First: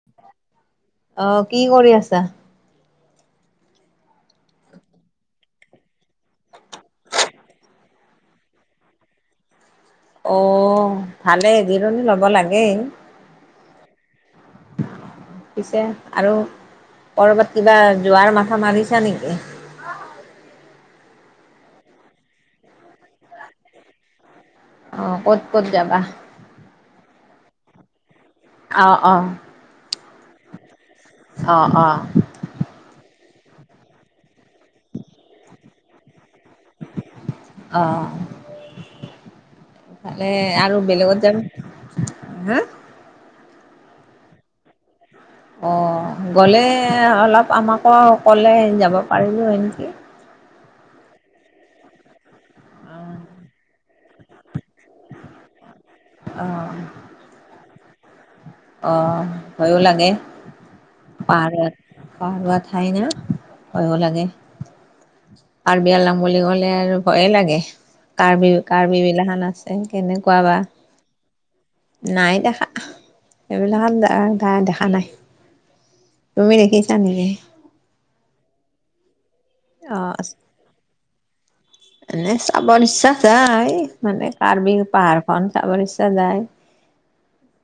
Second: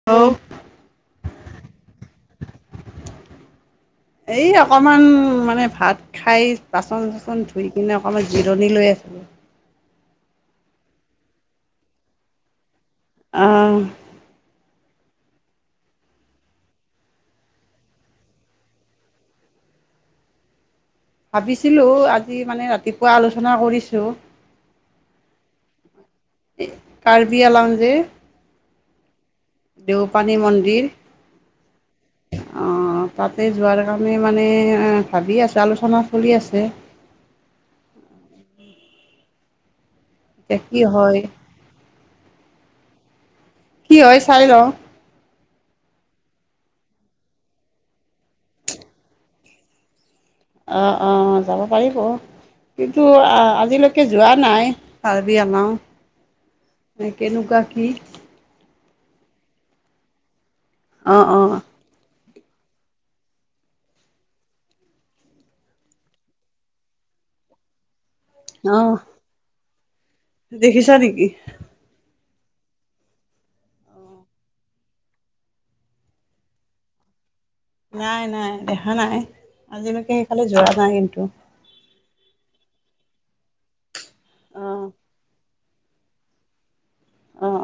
[unintelligible] অ' কি কৰি আছা? এই অকণমান মানে ভাত খাই বাচন চাচন ধুই কিনে অকমান জিৰণি লৈ আছিলো। অ' ভালেই জিৰণি ল'ব লাগেই। অ'। পিছে, আৰু কৰবাত কিবা যোৱাৰ মাথা মাৰিছা নেকি? ভাবিছিলোঁ, আজি মানে ৰাতিপুৱা আলোচনা কৰিছোঁ। অ' ক'ত ক'ত যাবা? কাৰ্বিআংলং যে। অ' অ'। দেওপানী মন্দিৰ। অ' অ'। অ' তাতে যোৱাৰ কাৰণে, মানে ভাবি আছো, আলোচনা চলি আছে। অ', এফালে এতিয়া কি আৰু হয় বেলেগত যাব হা? কি হয়, চাই লওঁ। অ' গ'লে অলপ আমাকো ক'লে যাব পাৰিলোঁ হয় নেকি। অ' অ', যাব পাৰিব। কিন্তু আজিলৈকে যোৱা নাই কাৰ্বিআংলং। অ' অ' ভয়ো লাগে। অঁ অঁ পাহাৰিয়া ঠাই না ভয়ো লাগে। কাৰ্বিআংলং বুলি ক'লে আৰু ভয়ে লাগে। কাৰ্বি অঁ কাৰ্বি বিলাখন আছে কেনেকুৱা বা। দেখিছা নেকি? নাই দেখা, এইবিলাকত ত দেখা নাই। তুমি দেখিছা নেকি? নাই নাই, দেখা নাই, অ আজিলৈকে সেইফালে যোৱা নাই কিন্তু। এনেই চাব ইচ্ছা যায় মানে কাৰ্বি অ', পাহাৰখন চাবৰ, ইচ্ছা যায়। অ',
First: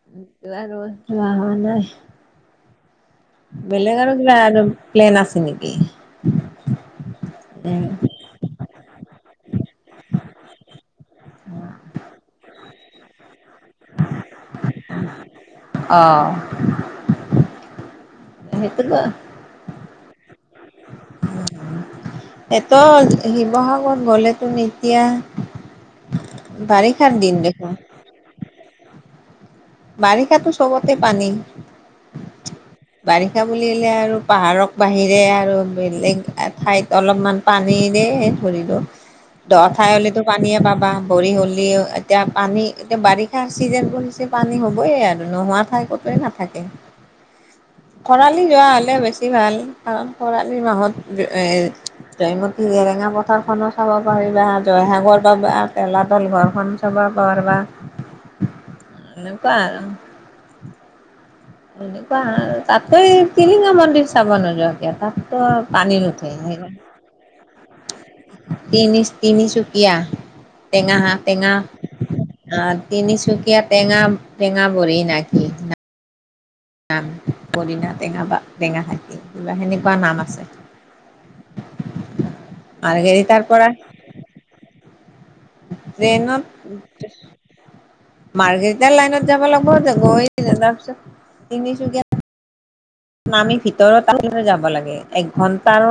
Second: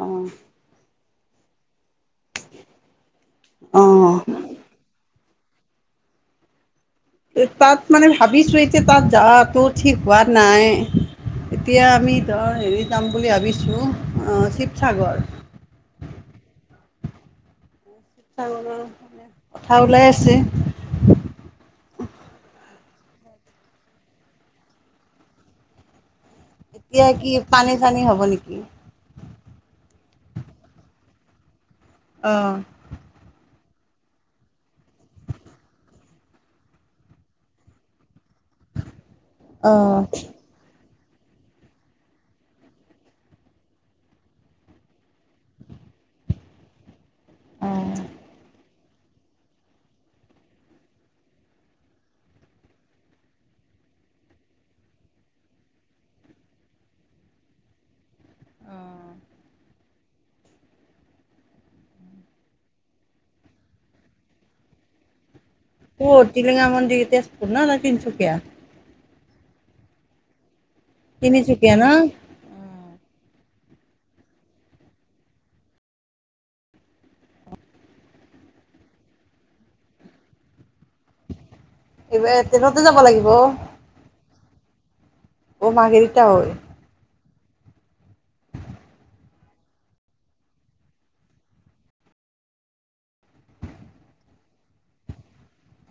আৰু যোৱাৰো নাই। অ', বেলেগ আৰু অ', কিবা আৰু প্লেন আছে নেকি? তাত উম মানে ভাবিছোঁ, এতিয়া তাত যাৱাটো ঠিক হোৱা নাই। এতিয়া আমি ধৰ হেৰি যাম বুলি ভাবিছোঁ আ শিৱসাগৰ। অ'। শিৱসাগৰৰ সেইটোৱ। মানে কথা ওলাই আছে। এটো শিৱসাগৰত গ'লেতো এতিয়া বাৰিষাৰ দিন দেখোন। বানপানী হ'ব নেকি? বাৰিষাটো চবতে পানী। অ'। বাৰিষা বুলিলে আৰু পাহাৰক বাহিৰে আৰু বেলেগ ঠাইত অলপমান পানীৰে ভৰিব। দ ঠাই অ', হ'লেতো পানীয়ে পাবা, ভৰি হ'লেও এতিয়া পানী এতিয়া বাৰিষাৰ চিজেনবোৰ হৈছে। পানী হ'বই আৰু নোহোৱা ঠাই কতোৱেই নাথাকে, অ'। খৰালি যোৱা হলে ভাল, কাৰণ খৰালি মাহত এ জয়মতী জেৰেঙা পথাৰখনো চাব পাৰিবা, জয়সাগৰ পাবা, তলাতল ঘৰ খন চাব পাৰবা। [inaudible] [unintelligible] এনেকুৱা তাতকৈ টিলিঙা মন্দিৰ চাব নোযোৱা কিয়, তাত ত পানী নোথে। প [unintelligible] ন না তিনিচুকীয়া। তিনি তিনিচুকীয়া, টেঙা হাঁ টেঙা তিনিচুকীয়া ন? অ তিনিচুকীয়া টেঙা টেঙা বৰি নাকি? পদিনা টেঙা বা টেঙা খাইতি কিবা সেনেকুৱা নাম আছে। এইবাৰ ট্ৰেইনতে যাব আৰু [unintelligible] গ় লাগিব তাৰ পৰা অ' মাৰ্ঘেৰিটা যেনত হৈ মাৰ্কেটৰ লাইনত যাব লাগিব, গৈ তাৰপিছত তিনিচুকীয়া নামি ভিতৰত আহি যাব লাগে, একঘণ্টাৰ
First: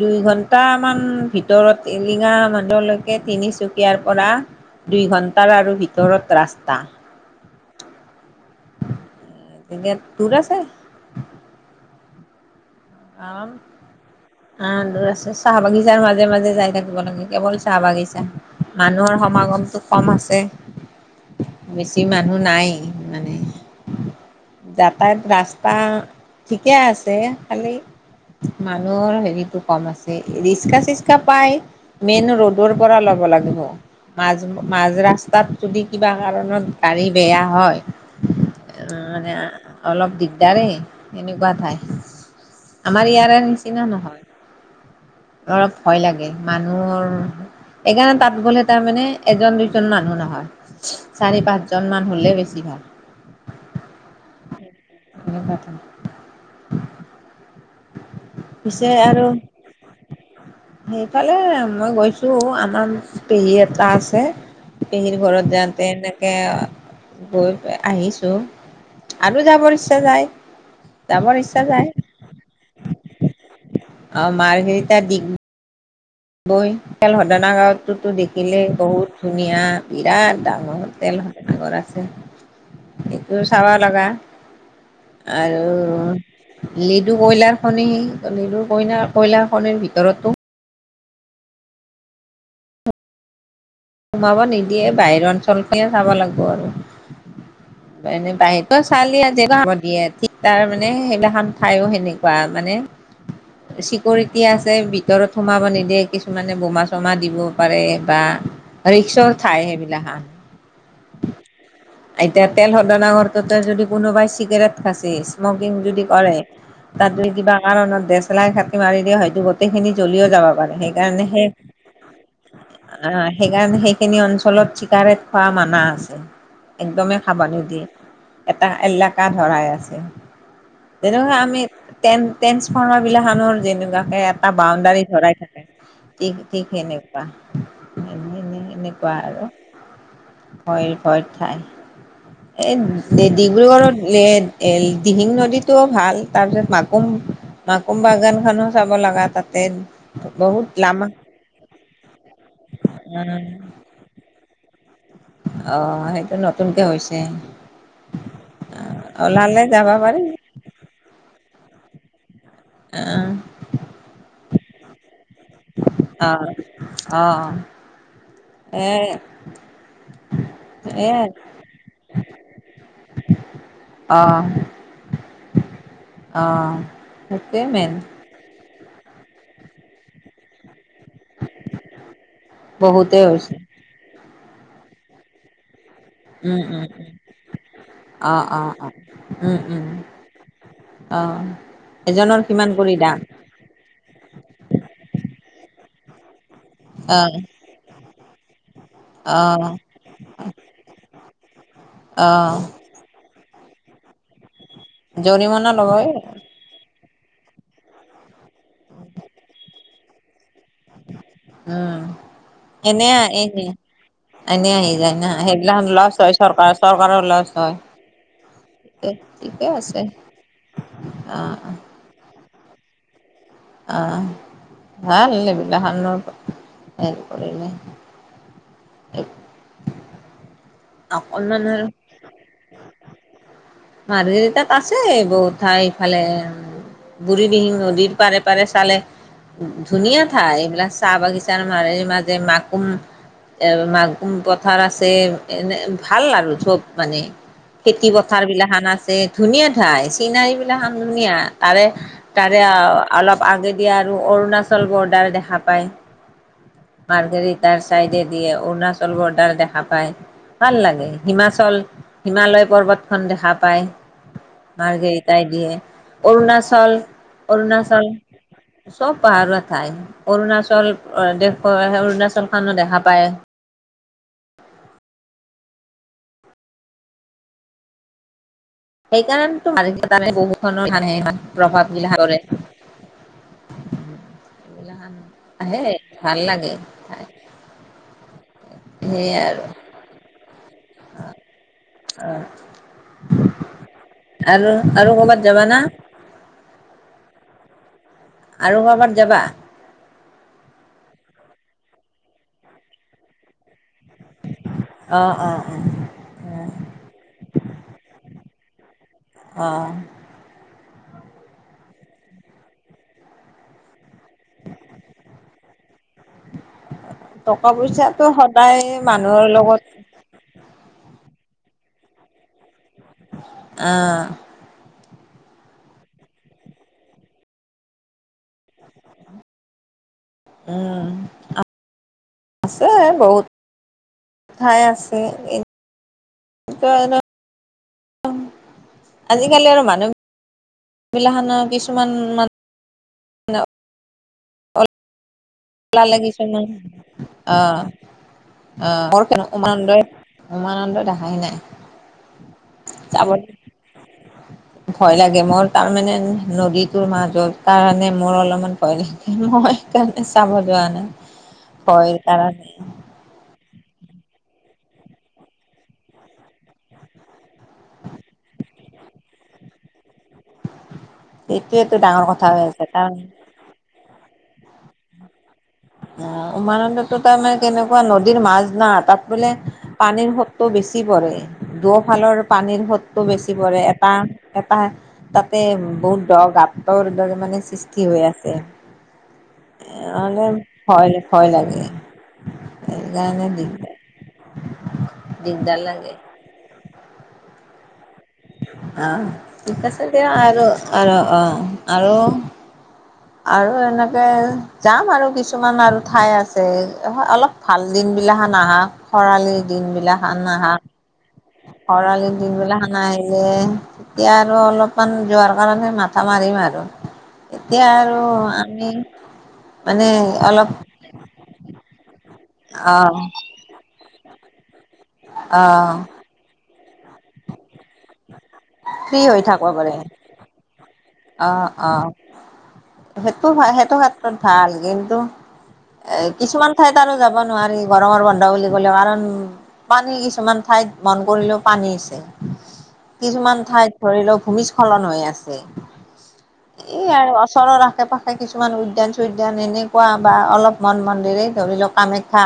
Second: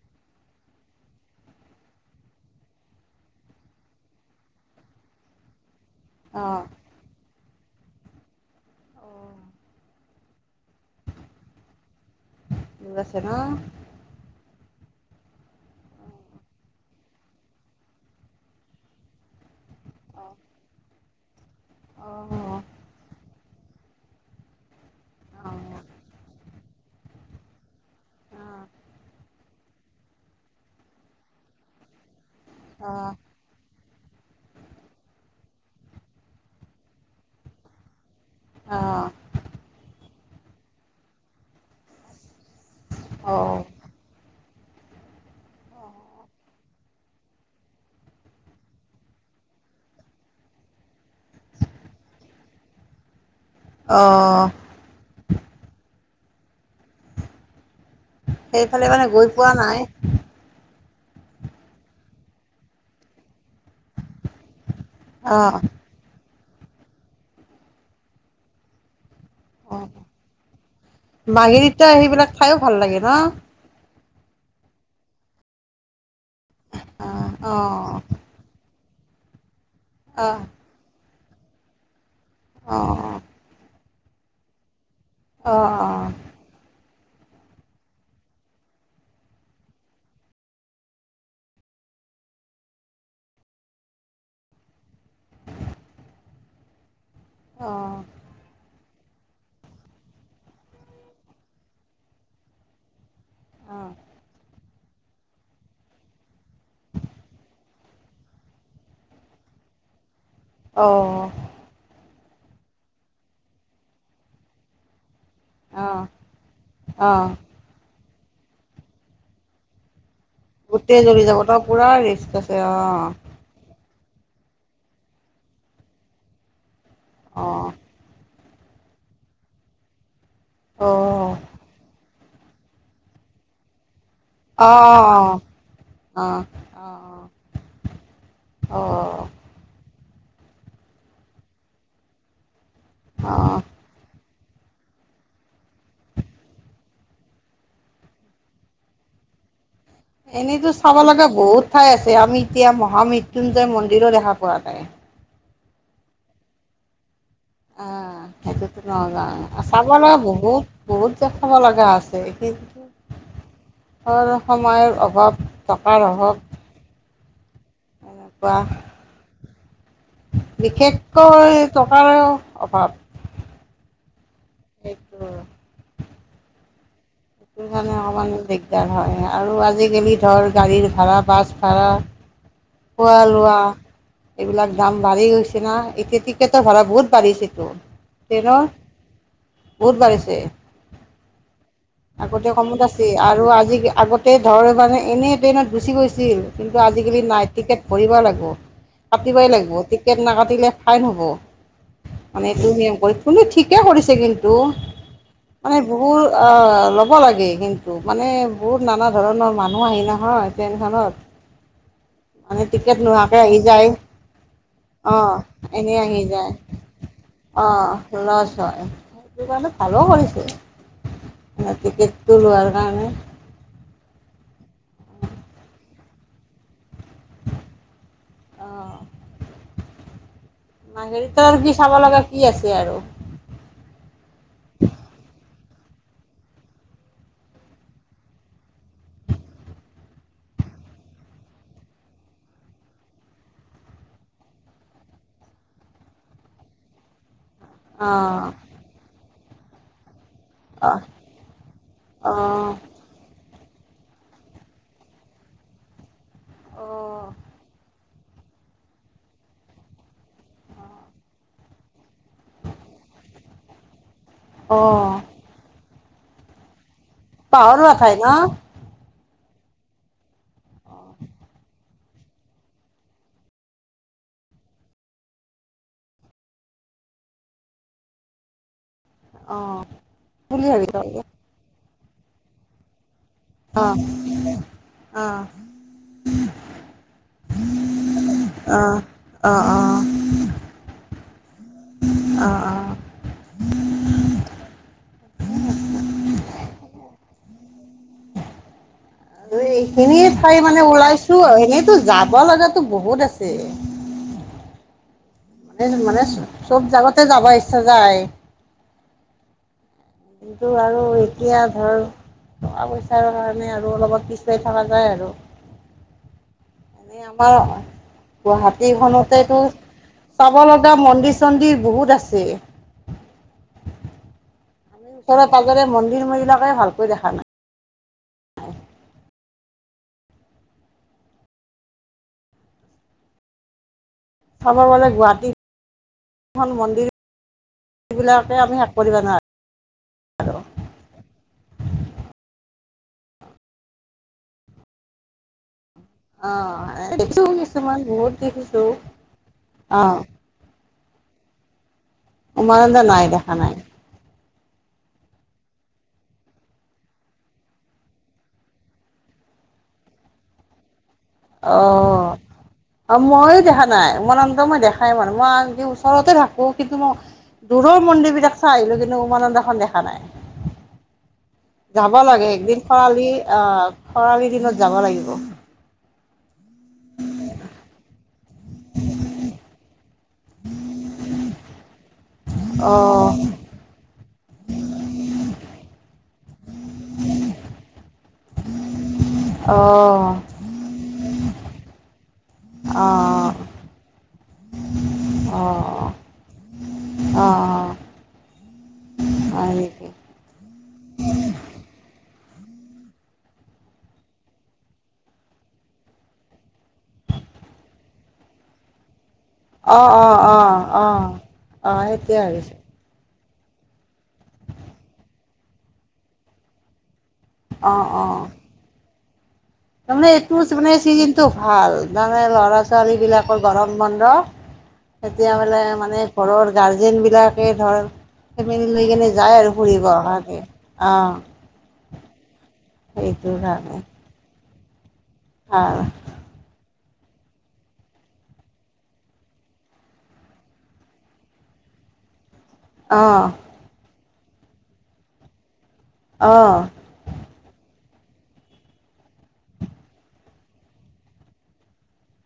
দুই ঘন্টামান ভিতৰত এৰিঙা মানলৈকে তিনিচুকীয়াৰ পৰা দুই ঘণ্টাৰ আৰু তৰত অ'। ৰাস্তা। দূৰ এতিয়া দুৰ আছে। আছে ন? আম। আহ দূৰ আছে, চাহ বাগিচাৰ মাজে মাজে যাই থাকিব লাগে, কেৱল চাহ বাগিচা। মানুহৰ সমাগমটো কম আছে, বেছি মানুহ অ', নাই মানে। যাতায়ত ৰাস্তা ঠিকে আছে, খালি মানুহৰ হেৰিটো কম আছে, ৰিক্কা- চিচ্কা পাই, মেইন ৰোড দৌৰ পৰা ল'ব লাগিব। মাজ মাজ ৰাস্তাত যদি কিবা কাৰণত গাড়ী বেয়া হয়। উ মানে অলপ দিগদাৰেই এনেকুৱা ঠাই। আমাৰ ইয়াৰে নিচিনা নহয়, অলপ ভয় লাগে। মানুহৰ সেইকাৰণে তাত গ'লে তাৰ মানে এজন দুজন মানুহ নহয়। চাৰি - পাঁচজন মান হলে বেছি ভাল। অঁ, হ হয়, সেইফালে পিছে মানে গৈ আৰু পোৱা নাই সেইফালে মই গৈছো, আমাৰ পেহী এটা আছে। পেহীৰ ঘৰত অ', যাওঁতে এনেকে গৈ আহিছো। আৰু যাবৰ অ', ইচ্ছা যায়, যাবৰ ইচ্ছা যায়। খায়ো ভাল লাগে ন? আৰু মাৰ্ঘেৰিটা দি। গৈ তেল অ', অ', শোধনাগাৰটো দেখিলেই বহুত ধুনীয়া অ', বিৰাট ডাঙৰ। তেল ডাঙৰ আছে। অ অ, সেইটো চাব লগা অ', অ', আৰু লিডু কইলাৰখনি লেডু কইলাৰখনিৰ ভিতৰতো সোমাব নিদিয়ে বাহিৰৰ অঞ্চল খে চাব লাগিব আৰু এনে বাহিৰতো ঠালি [unintelligible] দিয়ে ঠিক তাৰ মানে সেইবিলাখান খায়ো সেনেকুৱা মানে অ', চিকৰটি আছে, ভিতৰত সোমাব নিদিয়ে, কিছু কিছুমানে বমা - চমা দিব পাৰে বা ৰিক্সৰ ঠাই সেইবিলাক। অ, এতিয়া তেল সদনাগাৰটোতে যদি কোনোবাই চিগাৰেট খাচি সকিং যদি অ' কৰে তাত অ' কিবা কাৰণত দেচেলাই মাৰি দিয় হয়তো গোটেইখিনি জ্বলিও যাব পাৰে গোটেই জ্বলি সেইকাৰণে যাব সেই তই পুৰা ৰিস্ক আছে অ। আহ সেইকাৰণে সেইখিনি অঞ্চলত চিকাৰেট খোৱা মানা আছে একদমেই খাব অ', নিদিয়ে এটা এলেকা ধৰাই আছে যেনেকুৱা অ', আমি ট্ৰে ট্ৰেন্ঞ্চফাৰৰ্মাৰবিলাক আানৰ যেনেকুৱাকৈ টা বাউণ্ডাৰী অ', অ', ধৰাই থাকে অ', ঠিক ঠিক কেনেকুৱা এনে এনে অ', এনেকুৱা অ', আৰু, ভয়ৰ ভয় ঠাই, এই অ', ডিব্ৰুগড়ত এ এ দিহিং নদীতটোও ভাল তাৰ পিছত মাকুম মাকুম বাগানখন নো চাব লগা তাতে বহুত এনেইতো চাব লামা লগা বহুত ঠাই আছে, আমি এতিয়া মহামৃত্যুঞ্জয় মন্দিৰো দেখা পোৱা যায়। অ', সেইটো নতুনকে হৈছে। অ', সেইটোতো নযাওঁ, ওলালে চাব যাবা লগা পাৰি বহুত বহুত যে খাব লগা আছে। কিন্তু আহ সময়ৰ অভাৱ টকাৰ অভাৱ আহ, অ'। এনেকুৱা, এ বিশেষকৈ টকাৰে অভাৱ। অ'। সেইটো অ'। সেই কাৰণে অকণমান দিগদাৰ হয়, আৰু আজিকালি ধৰ গাড়ীৰ ভা়ৰা বাছ ভা়ৰা খোৱা বহুতে হৈছে লোৱা, এইবিলাক দাম বাঢ়ি গৈছে না এতি উম টিকেটৰ উম ভাড়া উম বহুত বাঢ়িছেতো, অ অ ট্ৰেইনৰ, অ উম উম বহুত বাঢ়িছে। অ'। এজনৰ আগতে কিমান কমত কৰি আছে দাম আৰু আজি আগতে ধৰ মানে এনেই ট্ৰেইনত গুচি গৈছিল। কিন্তু আজিকালি আহ নাই টিকেট ভৰিবই লাগিব, কাটিবই আহ লাগিব টিকেট নাকাটিলে ফাইন হ'ব, মানে আহ এইটো কৰি কোনটো ঠিকে কৰিছে কিন্তু। জৰিমনা মানে ল'বই বহুত আ ল'ব লাগে কিন্তু মানে বহুত নানা ধৰণৰ মানুহ আহে নহয়। ট্ৰেইনখনত, উম মানে টিকেট এনে নোহাকে আহি এনে যায়। এনে আহি যায় না অ', সেইবিলাক এনে লছ আহি হয় যায় চৰকাৰ চৰকাৰৰ লছ হয় অ', লছ হয়। স ঠিকে কাৰণে আছে ভালোও কৰিছে। অ'। টিকেত টো লোৱাৰ কাৰণে অ', ভাল এইবিলাখনৰ হেৰি কৰিলে অঁ এক মাহেৰিতাৰ কি আৰু চাব লগা কি আছে আৰু। মাৰঘেৰিতাত আছে বহুত ঠাই ইফালে বুঢ়ী দিহি নদীৰ পাৰে পাৰে চালে। ধুনীয়া ঠাই, এইবিলাক চাহ বাগিচাৰ মাজে মাজে মাকুম মাগুম পথাৰ আছে। এনে ভাল আৰু চব মানে, খেতি পথাৰ অ' বিলাকখান আছে। ধুনীয়া ঠাই, চিনাৰী বিলাখান অ' ধুনীয়া তাৰে তাৰে অ' অলপ আগেদিয়ে আৰু অৰুণাচল বৰ্ডাৰ দেখা পায়, অ' মাৰঘেৰিতা চাইডে দিয়ে অৰুণাচল বৰ্ডাৰ দেখা পায়। ভাল লাগে, হিমাচল হিমালয় পৰ্বতখন দেখা পায়। অ' মাৰ্ঘেৰিটাই দি, অৰুণাচল, পাহৰুৱা অৰুণাচল ঠাই ন চব পাহাৰৰ ঠাই, অৰুণাচল দেখুৱা অৰুণাচলখনো দেখা পায়। সেইকাৰণ অ' বহুত ধৰ বুলি ভাবিলোঁ মানো প্ৰভাৱ মলা কৰে। অ' এই অ' অ' আহে, ভাল লাগে খাই অ', অ' অ'। অ' আৰু, আৰু কৰ'বাত যাবা না? আৰু কৰ'বাত যাবা? এইখিনিয়ে ঠাই মানে ওলাইছো, এনেতো যাব লগাতো বহুত আছে। অ' অ'। মানে অ মানে চব জাগাতে যাব ইচ্ছা যায়। অ'। কিন্তু আৰু এতিয়া ধৰ টকা পইচাৰ কাৰণে আৰু অলপত পিছাই থকা যায় আৰু এনেই আমাৰ টকা পইচাটো সদায় মানুহৰ গুৱাহাটীখনতেতো লগত চাব লগা মন্দিৰ চন্দিৰ বহুত আছে অ' আমি ওচৰে পাঁজৰে মন্দিৰ বিলাকে ভালকৈ দেখা নাই উম। আছে বহুত চাব ঠাই গলে আছে গুৱাহাটী কিন্তু মন্দিৰ আৰু বিলাকে আমি [unintelligible] আজিকালি আৰু মানুহ গিলাখানৰ কিছুমান মান ন লাগিছে অ ন দেখিছো অ কিছুমান বহুত দেখিছো অ উমানন্দ অ উমানন্দই দেখায় নাই। উমানন্দ নাই যাব দেখা নাই ভয় লাগে মোৰ তাৰ মানে নদীটোৰ মাজত কাৰণে মোৰ অলপমান মই সেইকাৰণে চাব যোৱা নাই। ভয়ৰ অ' কাৰণে অ মইয়ো দেখা নাই উমানন্দ মই দেখাই পোৱা নাই মই আনকি ওচৰতে থাকো কিন্তু মই দূৰৰ মন্দিৰ বিলাক চাই আহিলো কিন্তু উমানন্দখন দেখা নাই সেইটোৱেতো যাব ডাঙৰ কথা লাগে হৈ একদিন আছে কাৰণ খৰালি অ খৰালি দিনত যাব লাগিব। অ উমানন্দটো তাৰমানে কেনেকুৱা নদীৰ মাজ না তাত বোলে পানীৰ সুটটো বেছি পৰে দুফালৰ পানীৰ অ', সুটটো অ', বেছি পৰে এটা এটা তাতে বহুত দ' গাতৰ দৰে মানে সৃষ্টি হৈ আছে। [unintelligible] ভয় ভয় লাগে অ', সেইকাৰণে অ', দিগদাৰ দিগদাৰ লাগে। অ অ। অ ঠিক আছে দিয়া আৰু আৰু অ আৰু আৰু এনেকে যাম আৰু কিছুমান আৰু ঠাই আছে অলপ ভাল দিনবিলাক নাহাক খৰালিৰ অ', দিনবিলাক অ', অ', নাহাক অ। খৰালি সেইটোৱে ভাবিছোঁ দিনবিলাক নাহিলে তেতিয়া আৰু অলপমান যোৱাৰ কাৰণে মাথা মাৰিম আৰু এতিয়া অ', আৰু অ', আমি মানে তাৰমানে অলপ এইটো মানে চিজনটো ভাল তাৰমানে ল'ৰা আহ ছোৱালীবিলাক গৰম বন্ধ এতিয়া বলে আহ মানে ঘৰৰ গাৰ্জেন বিলাকে ধৰ ফেমিলি লৈ ফ্ৰী কিনে হৈ যায় থাকিব আৰু পাৰিম ফুৰিব কাৰণে অ। সেইটো হয় সেইটো ক্ষেত্ৰত ভাল কিন্তু অ এ কিছুমান ঠাইত আৰু যাব নোৱাৰি গৰমৰ বন্ধ বুলি ক'লে কাৰণ পানীৰ কিছুমান ঠাইত মন কৰিলেও পানী হৈছে অ', কিছুমান ঠাইত ধৰিলক ভূমিস্খলন হৈ আছে। অ'। এই আৰু ওচৰৰ আশে পাশে কিছুমান উদ্যান চুদ্যান এনেকুৱা বা অলপ মন মন্দিৰেই ধৰি লওক কামাখ্যা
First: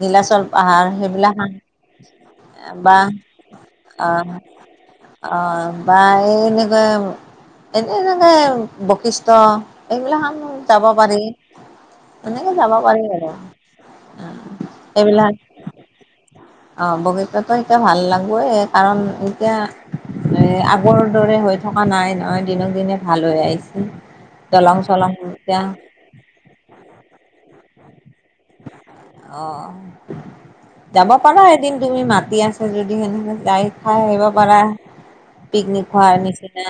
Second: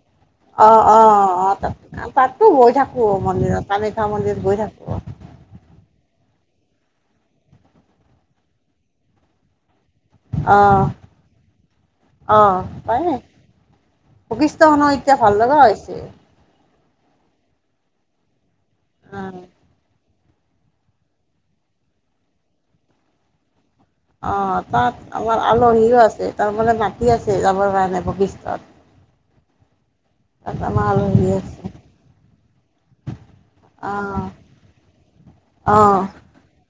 নীলাচল অ পাহাৰ অ সেইবিলাক অ তাত তাতো গৈ বা থাকো মন্দিৰত কাম্যাখ্যা মন্দিৰত গৈ থাকো। অ বা এনেকুৱা এনে এনেকে বশিষ্ট এইবিলাক যাব অ', পাৰি এনেকে অ', যাব পাৰি পাৰে আৰু বশিষ্ঠখনো এতিয়া ভাল এইবিলাক লগা হৈছে। অহ, বৈশিষ্ট্যটো এতিয়া ভাল লাগবোয়ে কাৰণ উম এতিয়া আগৰ দৰে হৈ থকা নাই নহয়, দিনক দিনে ভাল হৈ আহিছে। অহ, দলং তাত চলং আমাৰ এতিয়া আলহীও আছে তাৰমানে মাটি আছে যাবৰ কাৰণে বৈশিষ্ট্যত। অহ। তাৰপা। যাব পাৰা এদিন তুমি মাতি আছে যদি সেনেকা যাই খাই আহিব অ', পাৰা। পিকনিক অ', খোৱাৰ নিচিনা।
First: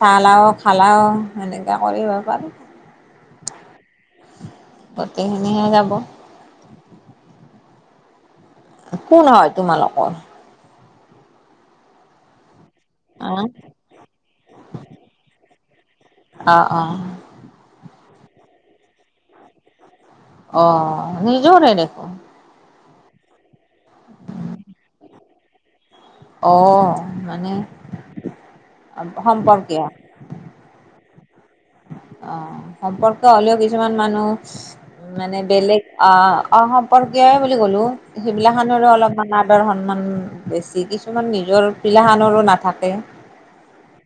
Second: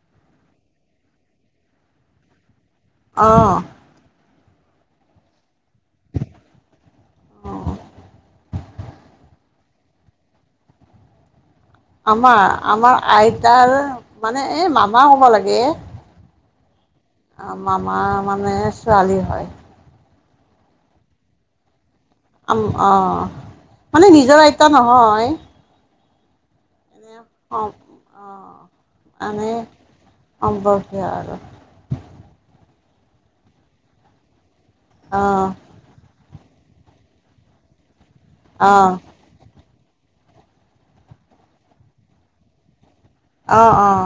চালাওঁ, খালাওঁ সেনেকুৱা কৰিব পাৰোঁ। অহ। গোটেইখিনিহে যাব। অ'। একো নহয় তোমালোকৰ। আমাৰ, আমাৰ আহ আইতাৰ মানে এ মামা ক'ব লাগে। অহ', অহ'। মামা মানে ছোৱালী হয়। অহ, নিজৰে দেখোন। আম অহ, মানে নিজৰ আইতা নহয়। অহ, এনে মানে অ', মানে সম্পৰ্কীয়। সম্পৰ্কীয় আৰু। অহ, সম্পৰ্কীয় হ'লেও কিছুমান মানুহ মানে অ', বেলেগ অ', অ' সম্পৰ্কীয় বুলি ক'লো, সেইবিলাক খানৰো অ', অলপমান আদৰ সন্মান বেছি কিছুমান নিজৰ গিলাখানৰো নাথাকে। অহ', অহ'।